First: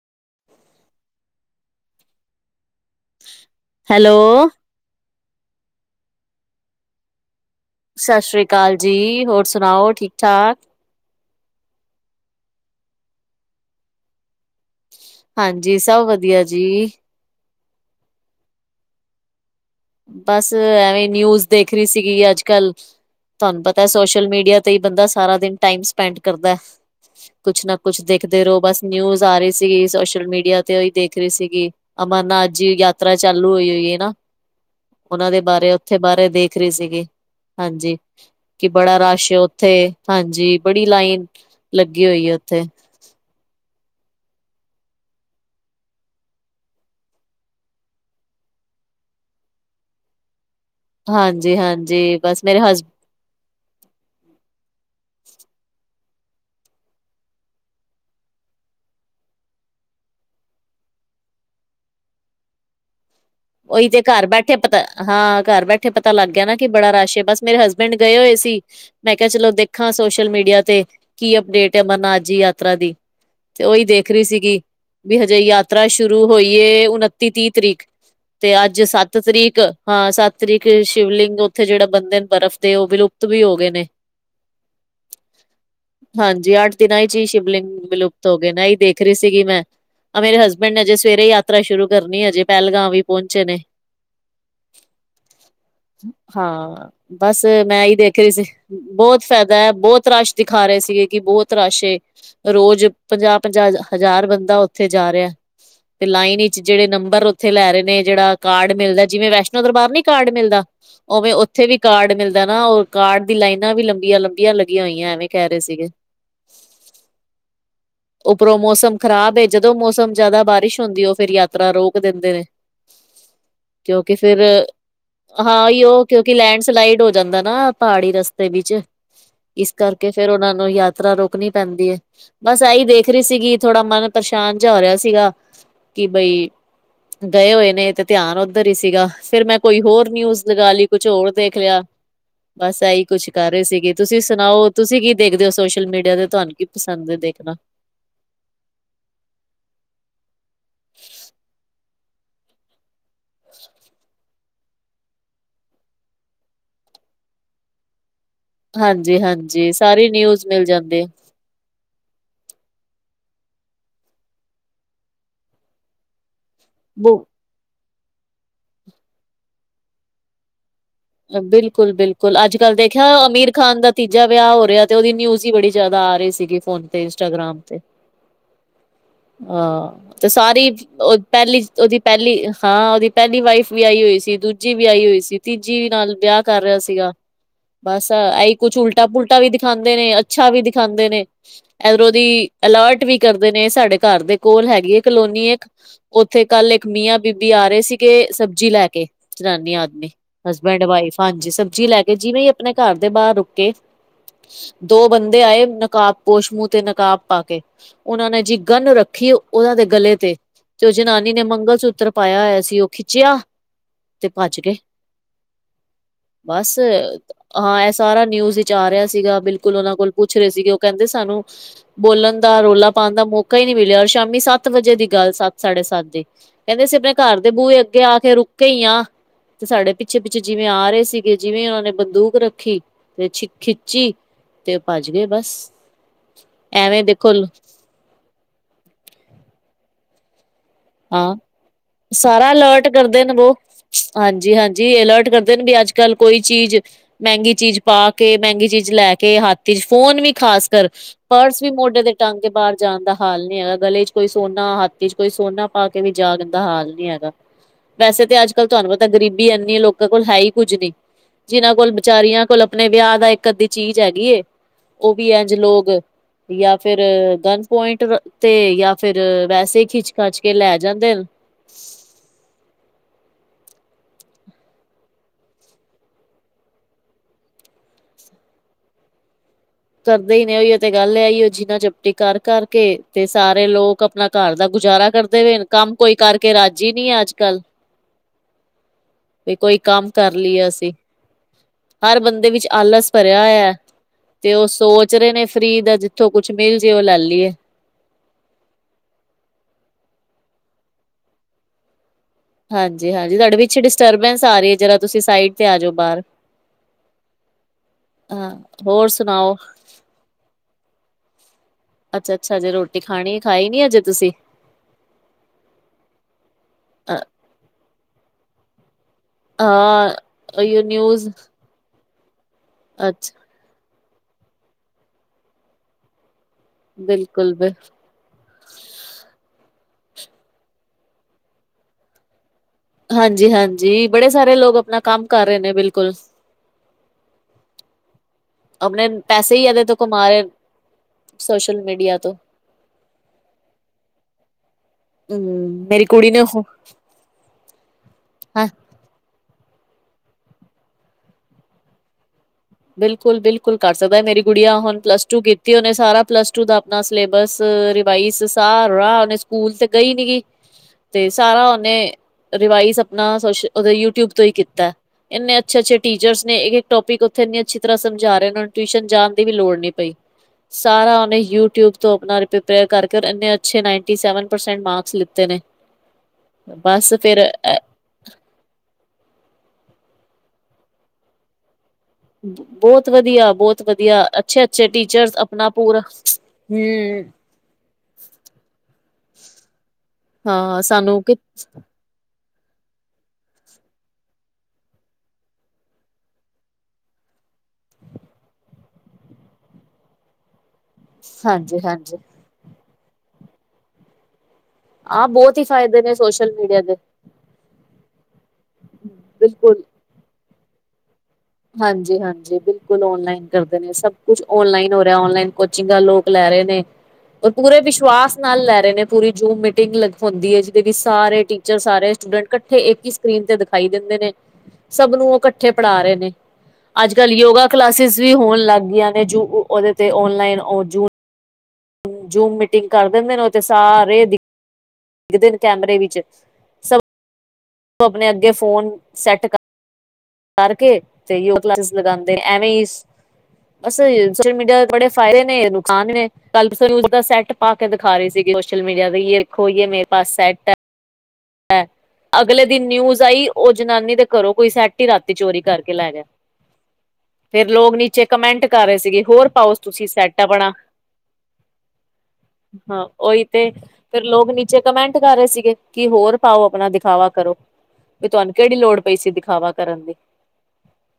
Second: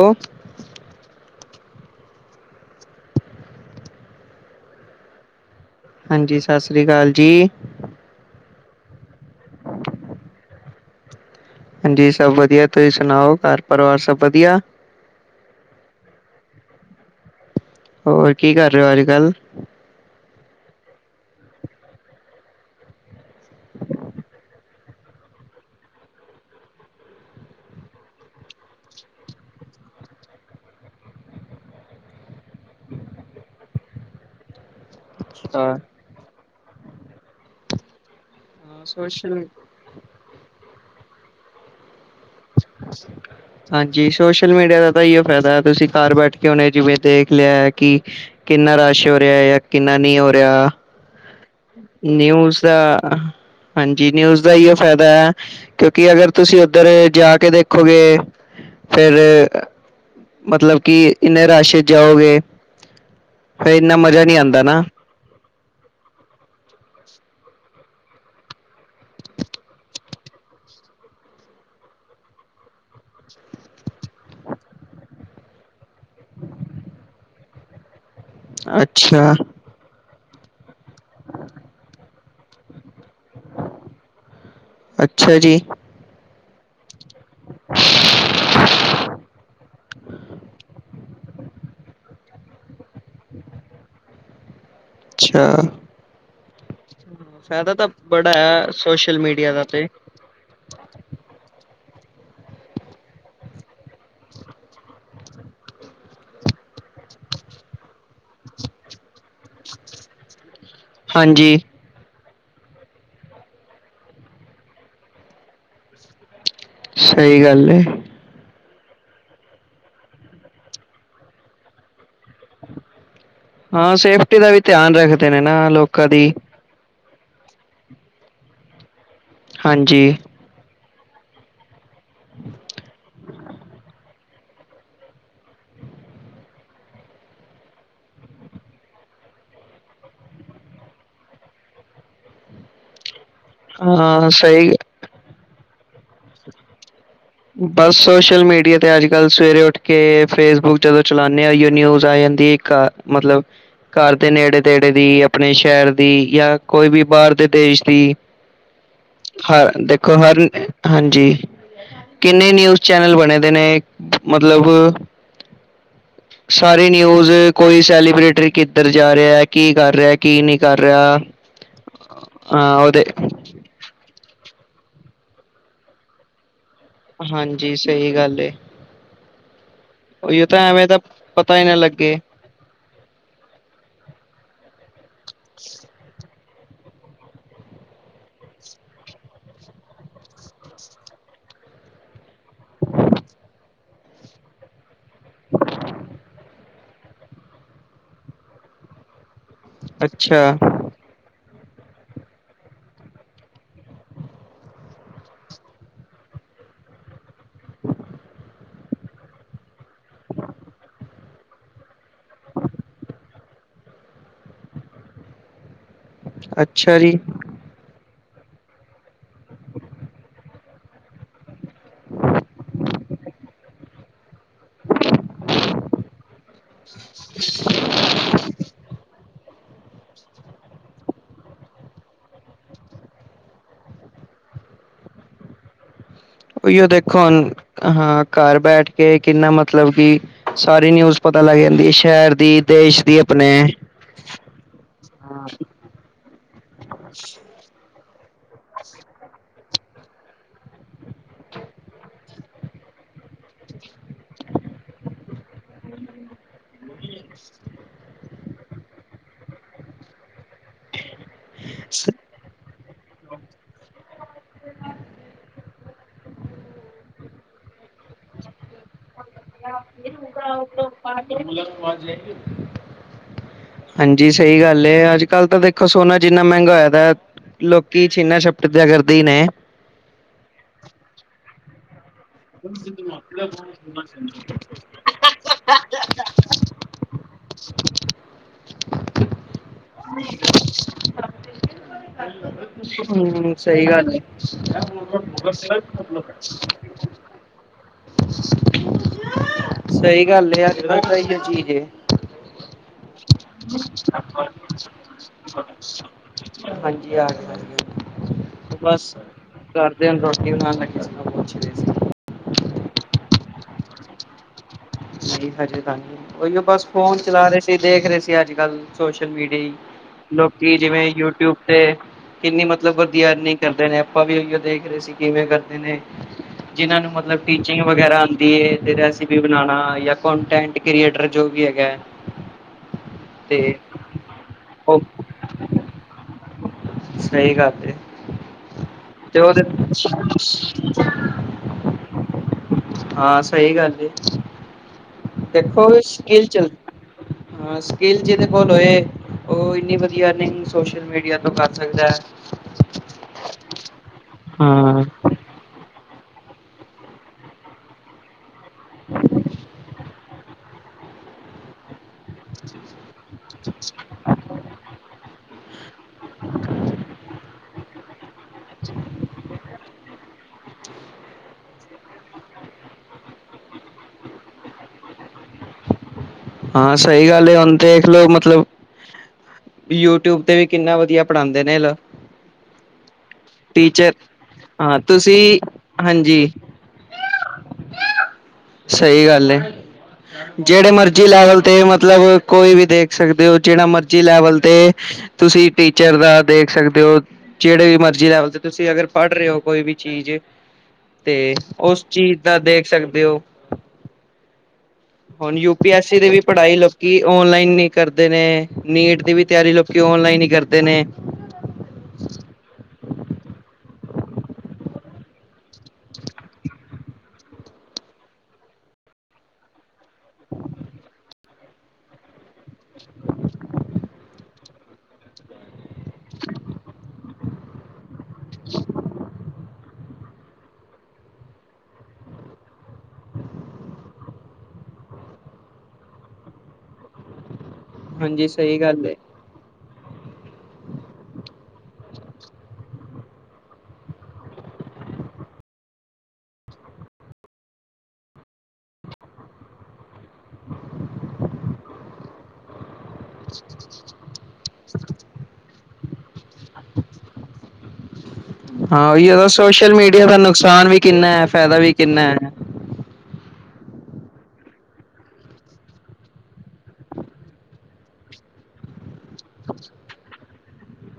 ਉਹ ਹੈਲੋ ਹਾਂਜੀ ਸਤਿ ਸ੍ਰੀ ਅਕਾਲ ਜੀ। ਸਤਿ ਸ਼੍ਰੀ ਅਕਾਲ ਜੀ ਹੋਰ ਸੁਣਾਓ ਠੀਕ ਠਾਕ। ਹਾਂਜੀ ਸਭ ਵਧੀਆ ਤੁਸੀਂ ਸੁਣਾਓ ਘਰ ਪਰਿਵਾਰ ਸਭ ਵਧੀਆ। ਹਾਂਜੀ ਸਭ ਵਧੀਆ ਜੀ। ਹੋਰ ਕੀ ਕਰ ਰਹੇ ਹੋ ਅੱਜ ਕੱਲ੍ਹ ਬਸ ਐਵੇਂ ਨਿਊਜ਼ ਦੇਖ ਰਹੀ ਸੀਗੀ ਅੱਜ ਕੱਲ ਤੁਹਾਨੂੰ ਪਤਾ ਸੋਸ਼ਲ ਮੀਡੀਆ ਤੇ ਹੀ ਬੰਦਾ ਸਾਰਾ ਦਿਨ ਟਾਈਮ ਸਪੈਂਡ ਕਰਦਾ ਹੈ ਕੁਛ ਨਾ ਕੁਛ ਦੇਖਦੇ ਰਹੋ ਬਸ ਨਿਊਜ਼ ਆ ਰਹੀ ਸੀਗੀ ਸੋਸ਼ਲ ਮੀਡੀਆ ਤੇ ਹੀ ਦੇਖ ਰਹੀ ਸੀਗੀ ਅਮਰ ਨਾਲ ਅੱਜ ਯਾਤਰਾ ਚਾਲੂ ਹੋਈ ਹੋਈ ਹੈ ਨਾ ਉਹਨਾਂ ਦੇ ਬਾਰੇ ਉੱਥੇ ਬਾਰੇ ਦੇਖ ਰਹੀ ਸੀਗੀ ਹਾਂਜੀ। ਕਿ ਬੜਾ ਰਸ਼ ਹੈ ਸੋਸ਼ਲ ਉੱਥੇ ਹਾਂਜੀ ਬੜੀ ਲਾਈਨ ਲੱਗੀ ਹੋਈ ਹੈ ਉੱਥੇ ਅੱਛਾ ਹਾਂਜੀ ਸੋਸ਼ਲ ਮੀਡੀਆ ਦਾ ਤਾਂ ਹੀ ਫਾਇਦਾ ਹੈ ਤੁਸੀਂ ਘਰ ਬੈਠ ਕੇ ਹਨੇ ਜਿਵੇਂ ਦੇਖ ਲਿਆ ਹੈ ਕਿ ਕਿੰਨਾ ਰਸ਼ ਹੋ ਰਿਹਾ ਜਾਂ ਕਿੰਨਾ ਨਹੀਂ ਹੋ ਰਿਹਾ ਹਾਂਜੀ ਹਾਂ ਨਊਸ ਦਾ ਹਾਂਜੀ ਨਿਊਜ਼ ਦਾ ਹੀਓ ਫਾਇਦਾ ਹੈ ਕਿਉਂਕਿ ਅਗਰ ਤੁਸੀਂ ਉੱਧਰ ਜਾ ਕੇ ਦੇਖੋਗੇ ਫਿਰ ਮਤਲਬ ਕਿ ਇੰਨੇ ਰਸ਼ ਜਾਓਗੇ ਫੇਿਰ ਉਹੀ ਇੰਨਾ ਤੇ ਮਜ਼ਾ ਘਰ ਨਹੀਂੀ ਬੈਠੇ ਆਉਂਦਾ ਨਾ ਪਤਾ ਹਾਂ ਘਰ ਬੈਠੇ ਪਤਾ ਲੱਗ ਗਿਆ ਨਾ ਕਿ ਬੜਾ ਰਸ਼ ਬਸ ਮੇਰੇ ਹਸਬੈਂਡ ਗਏ ਹੋਏ ਸੀ ਮੈਂ ਕਿਹਾ ਚਲੋ ਦੇਖਾਂ ਸੋਸ਼ਲ ਮੀਡੀਆ ਤੇ ਕੀ ਅਪਡੇਟ ਹੈ ਅਮਰਨਾਥ ਜੀ ਯਾਤਰਾ ਦੀ ਤੇ ਉਹੀ ਦੇਖ ਰਹੀ ਸੀਗੀ ਵੀ ਹਜੇ ਯਾਤਰਾ ਸ਼ੁਰੂ ਹੋਈ ਉਨੱਤੀ ਤੀਹ ਤਰੀਕ ਤੇ ਅੱਜ ਸੱਤ ਅੱਛਾ ਤਰੀਕ ਹਾਂ ਸੱਤ ਤਰੀਕ ਸ਼ਿਵਲਿੰਗ ਉੱਥੇ ਜਿਹੜਾ ਬੰਦੇ ਨੇ ਬਰਫ਼ ਦੇ ਉਹ ਬਿਲ ਵੀ ਹੋ ਗਏ ਨੇ ਅੱਛਾ ਜੀ ਹਾਂਜੀ ਅੱਠ ਦਿਨਾਂ ਚ ਹੀ ਸ਼ਿਵਲਿੰਗ ਵਿਲੁਪਤ ਹੋ ਗਏ ਏਹੀ ਦੇਖ ਰਹੀ ਸੀਗੀ ਮੈਂ ਆ ਮੇਰੇ ਹਸਬੈਂਡ ਨੇ ਅਜੇ ਸਵੇਰੇ ਯਾਤਰਾ ਸ਼ੁਰੂ ਕਰਨੀ ਹਜੇ ਪਹਿਲਗਾਂਵ ਵੀ ਪਹੁੰਚੇ ਨੇ ਅੱਛਾ ਹਾਂ ਬਸ ਫਾਇਦਾ ਮੈਂ ਤਾਂ ਇਹੀ ਦੇਖ ਰਹੀ ਬੜਾ ਸੀ ਹੈ ਸੋਸ਼ਲ ਬਹੁਤ ਮੀਡੀਆ ਫਾਇਦਾ ਦਾ ਹੈ ਤੇ। ਬਹੁਤ ਰਸ਼ ਦਿਖਾ ਰਹੇ ਸੀਗੇ ਕਿ ਬਹੁਤ ਰਸ਼ ਏ ਰੋਜ਼ ਪੰਜਾਹ ਪੰਜਾਹ ਹਜ਼ਾਰ ਬੰਦਾ ਉੱਥੇ ਜਾ ਰਿਹਾ ਤੇ ਲਾਈਨ ਵਿਚ ਜਿਹੜੇ ਨੰਬਰ ਉੱਥੇ ਲੈ ਰਹੇ ਨੇ ਜਿਹੜਾ ਕਾਰਡ ਮਿਲਦਾ ਜਿਵੇਂ ਵੈਸ਼ਨੋ ਦਰਬਾਰ ਨੀ ਕਾਰਡ ਮਿਲਦਾ ਉਵੇਂ ਹਾਂਜੀ ਉੱਥੇ ਵੀ ਕਾਰਡ ਮਿਲਦਾ ਨਾ ਉਹ ਕਾਰਡ ਦੀ ਲਾਈਨਾਂ ਵੀ ਲੰਬੀਆਂ ਲੰਬੀਆਂ ਲੱਗੀਆਂ ਹੋਈਆਂ ਐਵੇਂ ਕਹਿ ਰਹੇ ਸੀਗੇ ਸਹੀ ਗੱਲ ਏ ਉਪਰੋਂ ਮੌਸਮ ਖ਼ਰਾਬ ਜਦੋਂ ਮੌਸਮ ਜ਼ਿਆਦਾ ਬਾਰਿਸ਼ ਹੁੰਦੀ ਉਹ ਫੇਿਰ ਯਾਤਰਾ ਰੋਕ ਦਿੰਦੇ ਨੇ ਹਾਂ ਕਿਉਂਕਿ ਸੇਫਟੀ ਫਿਰ ਦਾ ਵੀ ਧਿਆਨ ਰੱਖਦੇ ਨੇ ਨਾ ਹਾਂ ਹੀ ਉਹ ਲੋਕਾਂ ਦੀ ਕਿਉਂਕਿ ਲੈਂਡਸਲਾਈਡ ਹੋ ਜਾਂਦਾ ਨਾ ਪਹਾੜੀ ਰਸਤੇ ਵਿੱਚ ਇਸ ਹਾਂਜੀ। ਕਰਕੇ ਫੇਿਰ ਉਹਨਾਂ ਨੂੰ ਯਾਦ ਯਾ ਤ੍ਹਾਂ ਰੋਕਣੀ ਪੈਂਦੀ ਹੈ ਬਸ ਇਹੀ ਦੇਖ ਰਹੀ ਸੀਗੀ ਥੋੜਾ ਮਨ ਪਰੇਸ਼ਾਨ ਜਾਿਹਾ ਹੋ ਰਿਹਾ ਸੀਗਾ ਕਿ ਬਈ ਗਏ ਹੋਏ ਨੇ ਤੇ ਧਿਆਨ ਉੱਧਰ ਹੀ ਸੀਗਾ ਫਿਰ ਮੈਂ ਕੋਈ ਹੋਰ ਨਿਊਜ਼ ਲਗਾ ਲਈ ਕੁਛ ਹੋਰ ਦੇਖ ਲਿਆ। ਬਸ ਇਹੀ ਕੁਛ ਕਰ ਰਹੇ ਸੀਗੇ ਤੁਸੀਂ ਹਾਂ ਸੁਣਾਓ ਸਹੀ ਤੁਸੀਂ ਕੀ ਦੇਖਦੇ ਹੋ ਸੋਸ਼ਲ ਮੀਡੀਆ ਤੇ ਤੁਹਾਨੂੰ ਕੀ ਪਸੰਦ ਦੇਖ ਬਸ ਸੋਸ਼ਲ ਮੀਡੀਆ 'ਤੇ ਅੱਜ-ਕੱਲ੍ਹ ਸਵੇਰੇ ਉੱਠ ਕੇ ਫੇਸਬੁੱਕ ਜਦੋਂ ਚਲਾਉਂਦੇ ਹਾ ਯਾ ਨਿਊਜ਼ ਆ ਜਾਂਦੀ ਏ ਇੱਕ ਮਤਲਬ ਘਰ ਦੇ ਨੇੜੇ ਪਿੰਡ ਦੀ ਆਪਣੇ ਸ਼ਹਿਰ ਦੀ ਯਾ ਕੋਈ ਵੀ ਬਾਹਰ ਦੇ ਦੇਸ਼ ਦੀ ਹਰ ਹਾਂਜੀ-ਹਾਂਜੀ ਸਾਰੀ ਦੇਖੋ ਨਿਊਜ਼ ਹਰ ਮਿਲ ਜਾਂਦੀ ਹੈ ਹਾਂਜੀ ਕਿੰਨੇ ਨਿਊਜ਼ ਚੈਨਲ ਬਣੇ ਦੇ ਨੇ ਮਤਲਬ ਸਾਰੀ ਬ ਨਿਊਜ, ਕੋਈ ਸੈਲੀਬ੍ਰਿਟੀ ਕਿੱਧਰ ਜਾ ਰਿਹਾ, ਕੀ ਕਰ ਰਿਹਾ, ਕੀ ਨਹੀ। ਕਰ ਰਿਹਾ। ਬਿਲਕੁਲ-ਬਿਲਕੁਲ, ਅੱਜ-ਕੱਲ ਹਾਂ ਉਹਦੇ ਦੇਖਿਆ ਅਮੀਰ ਖਾਨ ਦਾ ਤੀਜਾ ਵਿਆ ਹੋ ਰਿਆ ਤੇ ਓਦੀ ਨਿਊਜ਼ ਈ ਬੜੀ ਜੈਦਾ ਆ ਰਈ ਸੀਗੀ ਫੋਨ ਤੇ ਇੰਸਟਾਗ੍ਰਾਮ ਹਾਂਜੀ ਤੇ, ਸਹੀ ਗੱਲ ਏ, ਅਹ। ਤੇ ਉਹੀਓ ਤਾਂ ਸਾਰੀ ਐਵੇਂ ਤਾਂ ਓ ਪਤਾ ਹੀ ਪੈਲੀ, ਨਾ ਓਦੀ ਲੱਗੇ। ਪੈਲੀ, ਹਾਂ ਓਦੀ ਪੈਲੀ ਵਾਈਫ ਵੀ ਆਈ ਹੋਈ ਸੀ, ਦੂਜੀ ਵੀ ਆਈ ਹੋਈ ਸੀ, ਤੀਜੀ ਵੀ ਨਾਲ ਵਿਆ ਕਰ ਰਿਆ ਸੀਗਾ। ਬਸ ਏਈ ਕੁਛ ਉਲਟਾ-ਪੁਲਟਾ ਵੀ ਦਿਖਾੰਦੇ ਨੇ, ਅੱਛਾ ਵੀ ਦਿਖਾੰਦੇ ਨੇ। ਏਧਰੋਂ ਦੀ ਅਲਰਟ ਵੀ ਕਰਦੇ ਨੇ, ਸਾਡੇ ਘਰ ਦੇ ਕੋਲ ਹੈਗੀ ਏ ਕਲੋਨੀ ਏਕ ਓਥੇ ਕੱਲ ਇੱਕ ਮੀਆਂ ਬੀਬੀ ਆ ਰਏ ਸੀਗੇ ਸਬਜੀ ਲੈ ਕੇ ਜਨਾਨੀ-ਆਦਮੀ, ਅੱਛਾ, ਹਸਬੈਂਡ -ਵਾਈਫ ਹਾਂਜੀ ਸਬਜ਼ੀ ਲੈ ਕੇ ਜਿਵੇਂ ਈ ਆਪਣੇ ਘਰ ਦੇ ਬਾਰ ਰੁਕੇ ਦੋ ਬੰਦੇ ਆਏ ਨਕਾਬ ਪੋਸ਼, ਮੂਹ ਤੇ ਨਕਾਬ ਪਾ ਕੇ ਓਨਾਂ ਨੇ ਜੀ ਗੰਨ ਰੱਖੀ ਓਨਾਂ ਦੇ ਗਲੇ ਤੇ ਤੇ ਓ ਜਨਾਨੀ ਨੇ ਮੰਗਲ-ਸੂਤਰ ਪਾਇਆ ਹੋਇਆ ਸੀ ਓ ਖਿੱਚਿਆ, ਤੇ ਪੱਜਗੇ। ਬਸ ਅੱਛਾ ਜੀ, ਆ ਐ ਸਾਰਾ ਨਿਊਜ਼ ਚ ਆ ਰਿਆ ਸੀਗਾ ਬਿਲਕੁਲ ਓਨਾਂ ਕੋਲ ਪੁੱਛ ਰਏ ਸੀਗੇ ਓ ਕੈਂਦੇ ਸਾਨੂੰ ਬੋਲਣ ਦਾ, ਰੌਲਾ ਪਾਣ ਦਾ ਮੌਕਾ ਈ ਨਈ ਮਿਲੇਆ, ਔਰ ਸ਼ਾਮੀ ਸਾਤ ਸੱਤ ਵਜੇ ਦੀ ਗੱਲ ਸਾਤ ਸਾਢੇ ਸਾਤ ਦੀ, ਕਹੰਦੇ ਅਸੀ ਆਪਣੇ ਕਾਰ ਦੇ ਬੂਏ ਅੱਗੇ ਆ ਕੇ ਰੁਕੇ ਈ ਆ ਤੇ ਸਾਡੇ ਤੇ ਪਿੱਛੇ-ਪਿੱਛੇ ਜਿਵੇਂ ਆ ਰਏ ਸੀਗੇ, ਜਿਵੇਂ ਉਹਨਾਂ ਨੇ ਬੰਦੂਕ ਰੱਖੀ, ਤੇ ਛੀ ਖਿੱਚੀ ਤੇ ਉਹ ਭੱਜ ਗਏ ਬਸ। ਉਹੀਓ ਦੇਖੋ ਹੁਣ ਹਾਂ ਘਰ ਬੈਠ ਕੇ ਕਿੰਨਾ ਮਤਲਬ ਕਿ‌। ਸਾਰੀ ਨਿਊਜ਼ ਹਾਂ ਪਤਾ ਲੱਗ ਜਾਂਦੀ ਏ ਸ਼ੈਰ ਸਾਰਾ ਦੀ, ਅਲਰਟ ਦੇਸ਼ ਦੀ ਕਰਦੇ ਨੇ ਅਪਣੇ। ਵੋ ਕੱਲ ਕੋਈ ਚੀਜ਼, ਮਹਿੰਗੀ ਚੀਜ਼ ਪਾ ਕੇ, ਮਹਿੰਗੀ ਚੀਜ਼ ਲੈ ਕੇ ਹੱਥ ਤੇ ਫੋਨ ਵੀ ਖਾਸ ਕਰ ਪਰਸ ਵੀ ਮੋਢੇ ਦੇ ਟੰਗ ਕੇ ਬਾਰ ਜਾਣ ਦਾ ਹਾਲ ਨੀ ਹੈਗਾ ਗਲੇ ਚ ਕੋਈ ਸੋਨਾ, ਹੱਥ ਚ ਕੋਈ ਸੋਨਾ ਕਿਤੇ ਵੀ ਜਾਣ ਦਾ ਹਾਲ ਨੀ ਹੈਗਾ। ਵੈਸੇ ਤੇ ਅੱਜ -ਕੱਲ੍ਹ ਤੁਹਾਨੂੰ ਪਤਾ ਗਰੀਬੀ ਇੰਨੀ ਅ ਲੋਕਾਂ ਕੋਲ ਹੈ ਹੀ ਕੁੱਝ ਨਹੀਂ, ਜਿਨਾਂ ਕੋਲ ਬਚਾਰੀਆਂ ਕੋਲ ਨਹੀ, ਵਿਆਹ ਦਾ ਇੱਕ -ਅੱਧੀ ਚੀਜ਼ ਹੈਗੀ ਏ ਉਹ ਵੀ ਏੰਜ ਲੋਗ, ਯਾ ਫਿਰ ਗਨਸ ਪੁਆਇੰਟ ਰ ਤੇ ਯਾ ਫਿਰ ਵੈਸੇ ਖਿੱਚ ਖਾਚ [unintelligible] ਹਮ ਮੁਲਾ ਕੇ ਪਾਸ ਜਾਏਂਗੇ? ਹਾਂਜੀ ਸਹੀ ਗੱਲ ਹੈ, ਅੱਜ ਕੱਲ ਤਾਂ ਦੇਖੋ ਸੋਨਾ ਜਿੰਨਾ ਮਹਿੰਗਾ ਹੋਇਆ ਪਿਆ। ਲੋਕੀ ਛੀਨਾ ਛਪਟ ਜੇਆ ਕਰਦੇ ਈ ਨੇ। ਕਰਦੇ ਹੀ ਨੇ ਓਹੀਓ ਤੇ ਗੱਲ ਹੈ ਉਹ ਸ਼ੀਨਾ ਚਪਟੀ। ਕਰ ਕਰਕੇ ਤੇ ਸਾਰੇ ਲੋਕ ਆਪਣਾ ਘਰ ਦਾ ਗੁਜ਼ਾਰਾ ਕਰਦੇ ਹੋਏ ਕੰਮ ਕੋਈ ਕਰਕੇ। ਕੇ ਰੱਜ ਹੀ ਨਹੀਂ ਅੱਜ ਕੱਲ੍ਹ। ਵੀ ਕੋਈ ਕੰਮ ਕਰ ਲਈਏ ਅਸੀਂ, ਹਰ ਬੰਦੇ ਵਿੱਚ ਆਲਸ ਭਰਿਆ ਹੂੰ, ਹੋਆ ਐ। ਸਹੀ ਗੱਲ ਏ। ਤੇ ਉਹ ਸੋਚ ਰਏ ਨੇ, ਫਰੀ ਦਾ ਜਿੱਥੋਂ ਕੁਛ ਮਿਲ ਜੇ ਉਹ ਲੈ ਲਈਏ। ਸਈ ਗੱਲ ਏ, ਅਜ ਕਲ ਏਈਓ ਚੀਜ਼ ਏ। ਹਾਂਜੀ-ਹਾਂਜੀ ਤੁਹਾਡੇ ਪਿੱਛੇ ਡਿਸਟਰਬੈਂਸ ਆ ਰਈ ਏ, ਜਰਾ ਤੁਸੀਂ ਸਾਈਡ ਤੇ ਆ ਜਾਓ ਬਾਰ। ਹਾਂਜੀ ਆ [unintelligible] ਹਾਂ ਹੋਰ ਸੁਣਾਓ? ਤੇ ਹੁਣ ਰੋਟੀ ਖਾਣ ਲੱਗਾ ਸੀ ਕੁੱਛ। ਅੱਛਾ ਅੱਛਾ ਜੇ ਰੋਟੀ ਖਾਣੀ ਖਾਈ ਨੀ ਅਜੇ ਤੁਸੀਂ? ਨਹੀਂ ਹਜੇ ਗ ਉਹੀਓ ਬਸ ਫੋਨ ਚਲਾ ਰਹੇ ਸੀ ਦੇਖ ਰਹੇ ਸੀ ਅੱਜ ਕੱਲ। ਸੋਸ਼ਲ ਮੀਡੀਆ ਹੀ ਹਾਂ ਲੋਕ ਉਹੀਓ ਜਿਵੇਂ ਨਿਊਜ਼ ਯੂਟਿਊਬ 'ਤੇ ਕਿੰਨੀ ਮਤਲਬ ਅੱਛਾ ਵਰਧਆਨੀ ਕਰਦੇ ਨੇ ਆਪਾਂ ਵੀ ਉਹੀਓ ਦੇਖ ਰਹੇ ਸੀ ਕਿਵੇਂ ਕਰਦੇ ਨੇ ਜਿਨਾਂ ਨੂੰ ਮਤਲਬ ਬਿਲਕੁਲ ਬਿਲ ਟੀਚਿੰਗ ਵਗੈਰਾ ਰੈਸਪੀ ਬਣਾ ਜਾਂਟਟ ਕ੍ਰੀਏਟਰ ਜੋ ਵੀ ਹੈਗਾ। ਹਾਂਜੀ ਤੇ ਹਾਂਜੀ ਬੜੇ ਸਾਰੇ ਲੋਕ ਆਪਣਾ ਉਹ ਕੰਮ ਕਰ ਰਹੇ ਨੇ ਬਿਲਕੁਲ। ਸਹੀ ਗੱਲ ਤੇ। ਆਪਣੇ ਤੇ ਪੈਸੇ ਉਹਦੇ ਹੀ ਇਹਦੇ ਤੋਂ ਕਮਾ ਰਹੇ ਸੋਸ਼ਲ ਮੀਡੀਆ ਤੋਂ ਹਾਂ ਸਹੀ ਗੱਲ ਜੀ। ਹਮ ਦੇਖੋ ਮੇਰੀ ਕੁੜੀ ਨੇ ਸਕਿੱਲ ਚੱਲਦੀ ਹਾਂ ਸਕਿੱਲ ਜਿਹਦੇ ਹਾਂ ਕੋਲ ਹੋਏ ਉਹ ਇੰਨੀ ਵਧੀਆ ਅਰਨਿੰਗ ਸੋਸ਼ਲ ਮੀਡੀਆ ਤੋਂ ਕਰ ਸਕਦਾ ਹੈ। ਬਿਲਕੁਲ ਬਿਲਕੁਲ ਕਰ ਸਕਦਾ ਮੇਰੀ ਗੁੜੀ ਹੁਣ ਹਾਂ। ਪਲੱਸ ਟੂ ਤੇ ਉਹਨੇ ਸਾਰਾ ਪਲੱਸ ਟੂ ਦਾ ਆਪਣਾ ਸਿਲੇਬਸ ਬਾਈ ਸ ਸਾਹਾਹ ਨੇ ਸਕੂਲ ਤੇ ਗਈ ਨੀ ਗ ਤੇ ਸਾਰਾ ਓਨੇ ਰਿਵਾਈਜ਼ ਆਪਣਾ ਸ ਯੂਟਿਊਬ ਤੋਂ ਹੀ ਕੀਤਾ। ਇੰਨੇ ਅੱਛੇ ਅੱਛੇ ਟੀਚਰ ਨੇ ਇਕ ਟੋਪਿਕ ਉੱਥੇ ਇੰਨੀ ਅੱਛੀ ਤਰ੍ਹਾਂ ਸਮਝਾ ਇਹਨਾਂ ਨੂੰ ਟਿਊਸ਼ਨ ਜਾਣ ਦੀ ਵੀ ਲੋੜ ਨੀ ਪਈ। ਸਾਰਾ ਉਹਨੇ ਯੂਟਿਊਬ ਤੋਂ ਆਪਣਾਪੇਅਰ ਕਰਕੇਨੇ ਅਛੇ ਨਸਟ ਮਾਰਕਸ ਲਤੇ ਨੇ। ਹਾਂ ਬਸ ਸਹੀ ਫੇਰ ਗੱਲ ਹੁਣ ਤੇ ਲੋਕ ਮਤਲਬ ਯੂਟਿਊਬ ਤੇ ਵੀ ਕਿੰਨਾ ਵਧੀਆ ਪੜ੍ਹਾਉਂਦੇ ਨੇ ਲੋਕ। ਬਹੁਤ ਵਧੀਆ ਬਹੁਤ ਵਧੀਆ ਅੱਛੇ ਅੱਛੇ ਹਾਂ ਤੁਸੀਂ ਟੀਚਰਸ ਆਪਣਾ ਪੂਰਾ ਹਾਂਜੀ ਹਮ ਸਹੀ ਗੱਲ ਹਾਂ ਜਿਹੜੇ ਸਾਨੂੰ ਮਰਜ਼ੀ ਕਿ ਲੈਵਲ ਤੇ ਮਤਲ ਮਤਲਬ ਕੋਈ ਵੀ ਦੇਖ ਸਕਦੇ ਹੋ ਜਿਹੜਾ ਮਰਜੀ ਲੈਵਲ ਤੇ ਤੁਸੀਂ ਟੀਚਰ ਦਾ ਦੇਖ ਸਕਦੇ ਹੋ। ਜਿਹੜੇ ਵੀ ਮਰਜ਼ੀ ਲੈਵਲ ਤੇ ਤੁਸੀਂ ਅਗਰ ਪੜ੍ਹ ਰਹੇ ਹੋ ਕੋਈ ਵੀ ਚੀਜ਼। ਤੇ ਹਾਂਜੀ ਉਸ ਹਾਂਜੀ ਚੀਜ਼ ਦਾ ਦੇਖ ਸਕਦੇ ਹੋ। ਆਹ ਹੁਣ ਬਹੁਤ ਹੀ ਯੂ ਪੀ ਫਾਇਦੇ ਐੱਸ ਨੇ ਦੀ ਵੀ ਸੋਸ਼ਲ ਪੜ੍ਹਾਈ ਮੀਡੀਆ ਦੇ ਲੋਕੀ ਔਨਲਾਈਨ ਹੀ ਕਰਦੇ ਨੇ ਨੀਟ ਦੀ ਵੀ ਤਿਆਰੀ ਬਿਲਕੁਲ ਲੋਕੀ ਓਨਲਾਈਨ ਹੀ ਕਰਦੇ ਨੇ। ਹਾਂਜੀ ਹਾਂਜੀ ਬਿਲਕੁਲ ਔਨਲਾਈਨ ਕਰਦੇ ਨੇ ਸਭ ਕੁਛ ਓਨਲਾਈਨ ਹੋ ਰਿਹਾ ਓਨਲਾਈਨ ਕੋਚਿੰਗਾਂ ਲੋਕ ਲੈ ਰਹੇ ਨੇ ਉਹ ਪੂਰੇ ਵਿਸ਼ਵਾਸ ਨਾਲ ਲੈ ਰਹੇ ਨੇ ਪੂਰੀ ਜੂਮ ਮੀਟਿੰਗ ਹਉਦੀ ਹੈ ਜਿਹਦੇ ਵਿੱਚ ਸਾਰੇ ਟੀ ਸਾਰੇ ਸਟੂਡੈਂਟ ਇਕੱਠੇ ਇੱਕ ਹੀ ਸਕਰੀਨ ਤੇ ਦਿਖਾਈ ਦਿੰਦੇ ਨੇ ਸਭ ਨੂੰ ਉਹ ਇਕੱਠੇ ਪੜ੍ਹਾ ਰਹੇ ਨੇ। ਅੱਜ ਕੱਲ ਯੋਗਾ ਕਲਾਸਿਸ ਵੀ ਹੋਣ ਲੱਗ ਗਈਆਂ ਨੇੂ ਉਹਦੇ ਤੇ ਓਨਲਾਈਨ ਜੂਨ ਜੂਮ ਮੀਟਿੰਗ ਕਰ ਦਿੰਦੇ ਨੇ ਉਹਥ ਸਾਰੇ ਦਿਖਦੇ ਨੇ ਕੈਮਰੇ ਵਿੱਚ। ਸਭ ਆਪਣੇ ਹਾਂਜੀ ਅੱਗੇ ਸਹੀ ਫੋਨ ਗੱਲ ਏ, ਸੈੱਟ ਕਰ ਕਰਕੇ ਤੇਗ ਕਲਾਸ ਲਗਾਉਦੇ ਐਵੇਂ ਹੀ ਅਸ ਸੋਸ਼ਲ ਮੀਡੀਆ ੋੜੇ ਫਾਇਦੇ ਨਹੀਂ ਹੈ ਲੋਕੁਕਾਨ ਨੇ। ਕਲਪ ਸਰੂਜ ਦਾ ਸੈਟ ਪਾ ਕੇ ਦਿਖਾ ਰਹੀ ਸੀਗੀ ਸੋਸ਼ਲ ਮੀਡੀਆ ਤੇ ਦੇਖੋ ਮੇਰੇ ਪਾਸ ਸੈੱ [inaudible] ਅਗਲੇ ਦਿਨ ਨਿਊਜ਼ ਆਈ ਉਹ ਜਨਾਨੀ ਦੇ ਘਰੋਂ ਕੋਈ ਸਠ ਹੀ ਰਾਤੀ ਚੋਰੀ ਕਰਕੇ ਲੈ ਗਿਆ। ਅੱ। ਫੇਰ ਲੋਕ ਨੀਚੇ ਕਮੈਂਟ ਕਰ ਰਹੇ ਹਾਂ ਸੀਗੇ ਉਹੀ ਹੋਰ ਪਾਓ ਸੋਸ਼ਲ ਤੁਸੀਂ ਮੀਡੀਆ ਦਾ ਸੈੱਟ ਆਪਣਾ ਨੁਕਸਾਨ ਵੀ ਕਿੰਨਾ ਹੈ ਫਾਇਦਾ ਵੀ ਕਿੰਨਾ ਹੈ। ਹਾਂ ਉਓਹੀ ਤੇ ਫਿਰ ਲੋਕ ਨੀਚੇ ਕਮੈਂਟ ਕਰ ਰਹੇ ਸੀਗੇ ਕਿ ਹੋਰ ਪਾਓ ਆਪਣਾ ਦਿਖਾਵਾ ਕਰੋ ਵੀ ਤੁਹਾਨੂੰ ਕਿਹੜੀ ਲੋੜ ਪਈ ਸੀ ਦਿਖਾਵਾ ਕਰਨ ਦੀ।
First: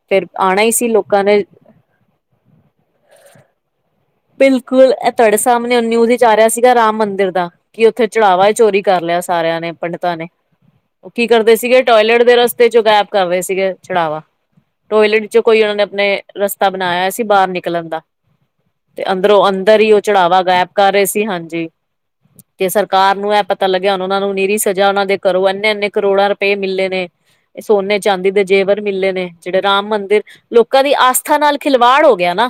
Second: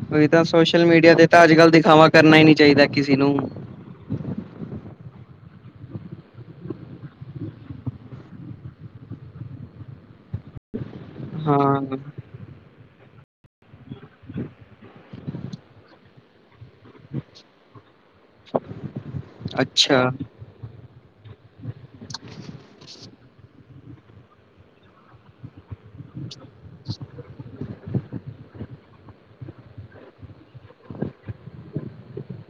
ਫੇਰ ਉਹੀ ਤਾਂ ਆਣਾ ਹੀ ਸੋਸ਼ਲ ਸੀ ਮੀਡੀਆ ਲੋਕਾਂ ਤੇ ਤਾਂ ਨੇ ਅੱਜ ਕੱਲ੍ਹ ਦਿਖਾਵਾ ਕਰਨਾ ਹੀ ਨੀ ਚਾਹੀਦਾ ਕਿਸੇ ਨੂੰ। ਬਿਲਕੁਲ ਇਹ ਤੁਹਾਡੇ ਸਾਹਮਣੇ ਉਹ ਨਿਊਜ਼ ਚ ਆ ਰਿਹਾ ਸੀਗਾ ਰਾਮ ਮੰਦਿਰ ਦਾ ਕਿ ਉੱਥੇ ਚੜਾਵਾ ਚੋਰੀ ਕਰ ਲਿਆ ਸਾਰਿਆਂ ਨੇ ਪੰਡਿਤਾਂ ਨੇ। ਕੀ ਕਰਦੇ ਸੀਗੇ ਹਾਂ, ਟੋਇਲੇਟ ਦੇ ਰਸਤੇ ਚੋਂ ਗਾਇਬ ਕਰ ਰਹੇ ਸੀਗੇ ਚੜਾਵਾ ਟੋਇਲੇਟ ਚ ਕੋਈ ਉਹਨਾਂ ਨੇ ਆਪਣੇ ਰਸਤਾ ਬਣਾਇਆ ਸੀ ਬਾਹਰ ਨਿਕਲਣ ਦਾ ਤੇ ਅੰਦਰੋਂ ਅੰਦਰ ਹੀ ਉਹ ਅੱਛਾ ਚੜਾਵਾ ਗਾਇਬ ਕਰ ਰਹੇ ਸੀ ਹਾਂਜੀ ਤੇ ਸਰਕਾਰ ਨੂੰ ਇਹ ਪਤਾ ਲੱਗਿਆ ਹੁਣ ਉਹਨਾਂ ਨੂੰ ਨੀਰੀ ਸਜ਼ਾ ਉਹਨਾਂ ਦੇ ਘਰੋਂ ਇੰਨੇ-ਇੰਨੇ ਕਰੋੜਾਂ ਰੁਪਏ ਮਿਲੇ ਨੇ ਇਹ ਸੋਨੇ ਚਾਂਦੀ ਦੇ ਜੇਵਰ ਮਿਲੇ ਨੇ ਜਿਹੜੇ ਰਾਮ ਮੰਦਿਰ ਲੋਕਾਂ ਦੀ ਆਸਥਾ ਨਾਲ ਖਿਲਵਾੜ ਹੋ ਗਿਆ ਨਾ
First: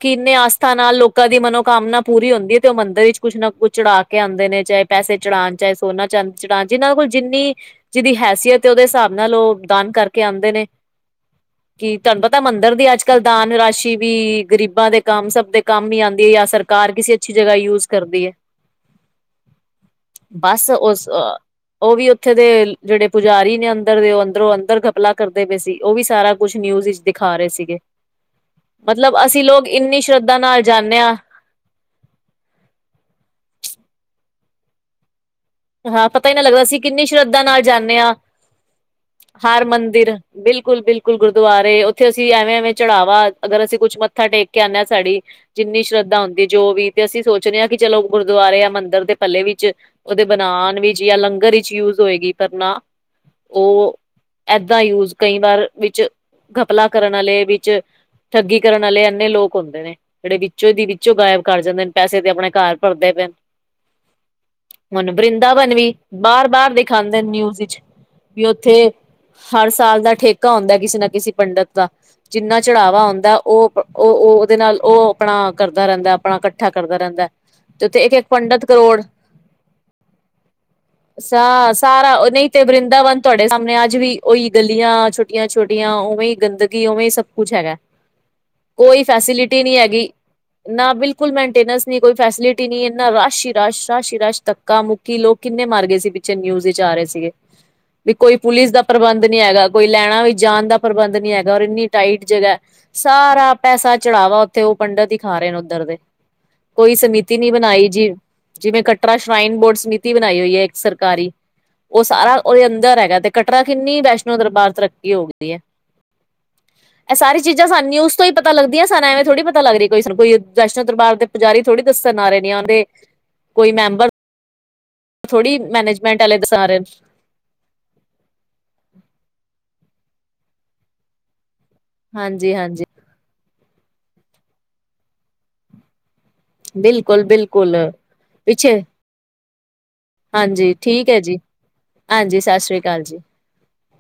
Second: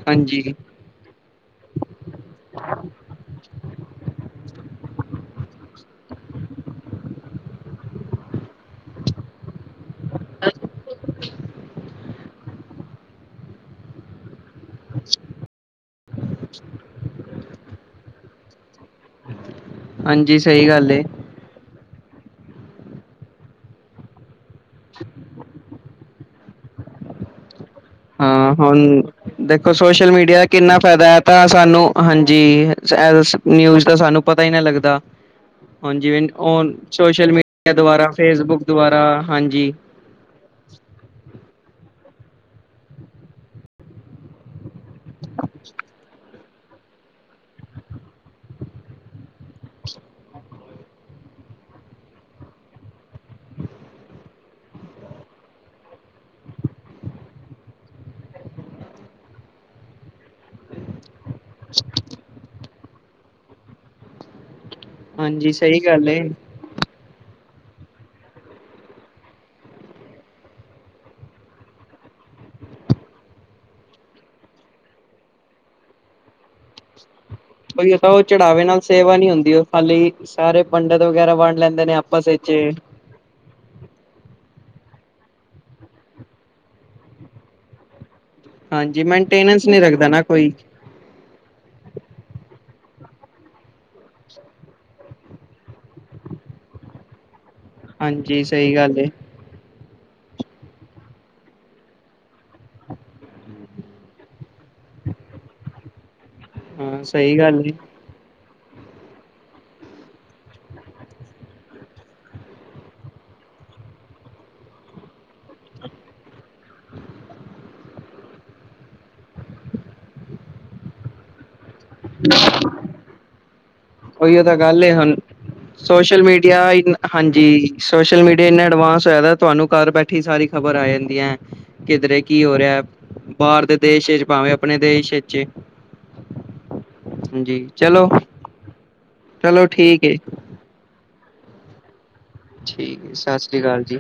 ਕਿੰਨੇ ਹਾਂਜੀ। ਆਸਥਾ ਨਾਲ ਲੋਕ ਕਦੀ ਮਨੋਕਾਮਨਾ ਪੂਰੀ ਹੁੰਦੀ ਹੈ ਤੇ ਉਹ ਮੰਦਿਰ ਵਿੱਚ ਕੁਛ ਨਾ ਕੁਛ ਚੜਾ ਕੇ ਆਂਦੇ ਨੇ ਚਾਹੇ ਪੈਸੇ ਚੜਾਉਣ ਚਾਹੇ ਸੋਨਾ ਚਾਂ ੜ ਜਿਹਨਾਂ ਕੋਲ ਜਿੰਨੀ ਜਿਹਦੀ ਹੈਸੀਅਤ ਉਹਦੇ ਹਿਸਾਬ ਨਾਲ ਉਹ ਦਾਨ ਕਰਕੇ ਆਉਂਦੇ ਨੇ ਕਿ ਤੁਹਾਨੂੰ ਪਤਾ ਮੰਦ ਇੱਰ ਦੀ ਅੱਜ ਕੱਲ੍ਹ ਦਾਨ ਰਾਸ਼ੀ ਵੀ ਗ਼ਰੀਬੀ ਦੇ ਕੰਮ ਸਭ ਦੇ ਕੰਮ ਹੀ ਆਉਂਦੀ ਹੈ ਜਾਂ ਸਰਕਾਰ ਕਿਸੇ ਅੱਛੀ ਜਗ੍ਹਾ ਯੂਜ ਕਰਦੀ ਹੈ ਹਾਂਜੀ ਸਹੀ ਬੱਸ ਗੱਲ ਏ, ਉਸ ਅ ਉਹ ਵੀ ਉੱਥੇ ਦੇ ਜਿਹੜੇ ਪੁਜਾਰੀ ਨੇ ਅੰਦਰ ਦੇ ਉਹ ਅੰਦਰੋਂ ਅੰਦਰ ਘਪਲਾ ਕਰਦੇ ਪਏ ਸੀ ਉਹ ਵੀ ਸਾਰਾ ਕੁਛ ਨਿਊਜ਼ ਵਿੱਚ ਦਿਖਾ ਰਹੇ ਸੀਗੇ ਹਾਂ ਹੁਣ ਮਤਲਬ ਅਸੀਂ ਲੋਕ ਦੇਖੋ ਇੰਨੀ ਸੋਸ਼ਲ ਮੀਡੀਆ ਸ਼ਰਧਾ ਦਾ ਨਾਲ ਕਿੰਨਾ ਜਾਂਦੇ ਫਾਇਦਾ ਹਾਂ ਹੈ ਤਾਂ ਸਾਨੂੰ ਹਾਂਜੀ, ਨਿਊਜ਼ ਦਾ ਸਾਨੂੰ ਪਤਾ ਹੀ ਨਾ ਲੱਗਦਾ ਹਾਂ ਹਾਂਜੀ ਪਤਾ ਹੀ ਨਾ ਲੱਗਦਾ ਸੀ ਕਿੰਨੀ ਸੋਸ਼ਲ ਸ਼ਰਧਾ ਨਾਲ ਮੀਡੀਆ ਜਾਂਦੇ ਦੁਆਰਾ ਹਾਂ ਫੇਸਬੁੱਕ ਦੁਆਰਾ ਹਾਂਜੀ ਬਿਲਕੁਲ-ਬਿਲਕੁਲ ਗੁਰਦੁਆਰੇ ਉੱਥੇ ਅਸੀਂ ਐਵੇਂ-ਐਵੇਂ ਚੜਾਵਾ ਅਗਰ ਅਸੀਂ ਕੁੱਛ ਮੱਥਾ ਟੇਕ ਕੇ ਆਉਂਦੇ ਸਾਡੀ ਜਿੰਨੀ ਸ਼ਰਧਾ ਹੁੰਦੀ ਜੋ ਵੀ ਤੇ ਅਸੀਂ ਸੋਚਦੇ ਹਾਂ, ਕਿ ਚਲੋ ਗੁਰਦੁਆਰੇ ਆ ਮੰਦਿਰ ਦੇ ਪੱਲੇ ਵਿੱਚ ਉਹਦੇ ਬਣਾਉਣ ਵਿੱਚ ਲੰਗਰ ਵਿੱਚ ਯੂਜ ਹੋਏਗੀ, ਪਰ ਨਾ ਉਹ ਏਦਾਂ ਯੂਜ ਕਈ ਵਾਰ ਵਿੱਚ ਘਪਲਾ ਕਰਨ ਵਾਲੇ ਵਿੱਚ ਠੱਗੀ ਕਰਨ ਵਾਲੇ ਇੰਨੇ ਲੋਕ ਹੁੰਦੇ ਨੇ ਜਿਹੜੇ ਵਿੱਚੋਂ ਦੀ ਵਿੱਚੋਂ ਗਾਇਬ ਕਰ ਜਾਂਦੇ, ਨੇ ਪੈਸੇ ਤੇ ਆਪਣੇ ਘਰ ਭਰਦੇ ਪਏਨ ਹੁਨ ਹਾਂਜੀ ਵਰਿੰਦਾਵਨ ਸਹੀ ਵੀ ਗੱਲ ਏ। ਬਾਰ-ਬਾਰ ਦਿਖਾਉਂਦੇ, ਨਿਊਜ਼ ਵਿੱਚ ਵੀ ਉੱਥੇ ਹਰ ਸਾਲ ਦਾ ਠੇਕਾ ਹੁੰਦਾ, ਕਿਸੇ ਨਾ ਕਿਸੇ ਪੰਡਿਤ ਦਾ ਜਿੰਨਾ ਚੜਾਵਾ ਹੁੰਦਾ ਉਹ-ਉਹ ਉਹਦੇ ਨਾਲ ਉਹ ਆਪਣਾ ਕਰਦਾ ਰਹਿੰਦਾ, ਆਪਣਾ ਇਕੱਠਾ ਕਰਦਾ ਰਹਿੰਦਾ ਤੇ ਬਈ ਉਹ ਉੱਥੇ ਤਾਂ ਇੱਕ ਉਹ ਇੱਕ ਚੜਾਵੇ ਪੰਡਿਤ ਨਾਲ ਕਰੋੜ ਸੇਵਾ ਨਹੀਂ ਹੁੰਦੀ ਉਹ ਖਾਲੀ ਸਾਰੇ ਪੰਡਿਤ ਵਗੈਰਾ ਬੰਣ ਸਾ ਲੈਂਦੇ ਨੇ ਸਾਰਾ ਆਪਸ ਵਿੱਚ ਨਹੀਂ ਹੀ ਤੇ ਵਰਿੰਦਾਵਨ ਤੁਹਾਡੇ ਸਾਹਮਣੇ ਅੱਜ ਵੀ ਉਹੀ ਗਲੀਆਂ ਛੋਟੀਆਂ-ਛੋਟੀਆਂ, ਉਵੇਂ ਹੀ ਗੰਦਗੀ ਉਵੇਂ ਹੀ ਸਭ ਕੁੱਛ ਹੈਗਾ ਹਾਂਜੀ ਕੋਈ ਫੈਸਿਲਿਟੀ ਮੇਨਟੇਨੈਂਸ ਨਹੀਂ ਰੱਖਦਾ, ਹੈਗੀ ਨਾ ਕੋਈ ਨਾ ਬਿਲਕੁਲ ਮੇਨਟੇਨੈਂਸ ਨਹੀਂ ਕੋਈ, ਫੈਸਿਲਿਟੀ ਨਹੀਂ ਇੰਨਾ ਰਸ਼ ਹੀ ਰਸ਼ ਰਸ਼ ਹੀ ਰਸ਼ ਤਾ ਕ ਮੁੱਕੀ ਲੋਕ ਕਿੰਨੇ ਮਰ ਗਏ ਸੀ, ਪਿੱਛੇ ਨਿਊਜ਼ ਵਿੱਚ ਆ ਰਹੇ ਸੀਗੇ ਵੀ ਕੋਈ ਹਾਂਜੀ ਪੁਲਿਸ ਸਹੀ ਦਾ ਗੱਲ ਏ। ਪ੍ਰਬੰਧ ਨਹੀਂ ਹੈਗਾ ਕੋਈ ਲੈਣਾ ਵੀ ਜਾਣ ਦਾ ਪ੍ਰਬੰਧ ਨਹੀਂ ਹੈਗਾ, ਔਰ ਇੰਨੀ ਟਾਈਟ ਜਗ੍ਹਾ ਸਾਰਾ ਪੈਸਾ ਚੜਾਵਾ, ਉੱਥੇ ਉਹ ਪੰਡਿਤ ਹੀ ਖਾ ਰਹੇ ਨੇ ਉੱਧਰ ਦੇ ਕੋਈ ਹਾਂ ਸਮਿਤੀ ਸਹੀ ਨੀ ਗੱਲ ਏ ਬਣਾਈ ਜੀ, ਜਿਵੇਂ ਕੱਟਰਾ ਸ਼ਰਾਈਨ ਬੋਰਡ ਸਮਿਤੀ ਬਣਾਈ ਹੋਈ ਹੈ, ਇੱਕ ਸਰਕਾਰੀ ਉਹ ਸਾਰਾ ਉਹਦੇ ਅੰਦਰ ਹੈਗਾ ਤੇ ਕਟਰਾ ਕਿੰਨੀ ਵੈਸ਼ਨੋ ਦਰਬਾਰ ਤਰੱਕੀ ਹੋ ਗਈ ਹੈ ਇਹ ਸਾਰੀ ਚੀਜ਼ਾਂ ਸਾਨ ਨਯੂਸ ਕੋਈ ਪਤਾ ਲੱਗਦੀ ਹੈ, ਸਨ ਐਵੇ ਥੋੜੀ ਪਤਾ ਲੱਗਰੀ ਕੋਈ ਕੋਈ ਵੈਸ਼ਨੋ ਦਰਬਾਰ ਦੇ ਪੁਜਾਰੀ ਥੋੜੀ ਦੱਸਣ ਆ ਰਹੇ ਨੇ, ਉਹ ਦੇ ਕੋਈ ਮੈਂਬਰ ਉਹੀਓ ਤਾਂ ਗੱਲ ਏ ਹੁਣ, ਥੋੜ੍ਹੀ ਸੋਸ਼ਲ ਮੈਨੇਜਮੈਂਟ ਵਾਲੇ ਦੱਸਣ ਮੀਡੀਆ ਆ ਰਹੇ ਨੇ ਹਾਂਜੀ, ਸੋਸ਼ਲ ਮੀਡੀਆ ਇੰਨਾ ਐਡਵਾਂਸ ਹੋਇਆ, ਤੁਹਾਨੂੰ ਘਰ ਬੈਠੀ ਸਾਰੀ ਖ਼ਬਰ ਆ ਜਾਂਦੀਆਂ ਹੈ। ਕਿਧਰੇ ਕੀ ਹਾਂਜੀ ਹੋ ਰਿਹਾ, ਹਾਂਜੀ ਬਾਹਰ ਦੇ ਦੇਸ਼ ਵਿਚ ਪਾਵੇਂ ਆਪਣੇ ਦੇਸ਼ ਚ ਏ ਬਿਲਕੁਲ-ਬਿਲਕੁਲ ਪਿੱਛੇ ਚਲੋ ਠੀਕ ਏ ਹਾਂਜੀ, ਠੀਕ ਹੈ ਜੀ ਹਾਂਜੀ ਸਤਿ ਸ੍ਰੀ ਠੀਕ ਅਕਾਲ ਜੀ। ਸਤਿ ਸ਼੍ਰੀ ਅਕਾਲ ਜੀ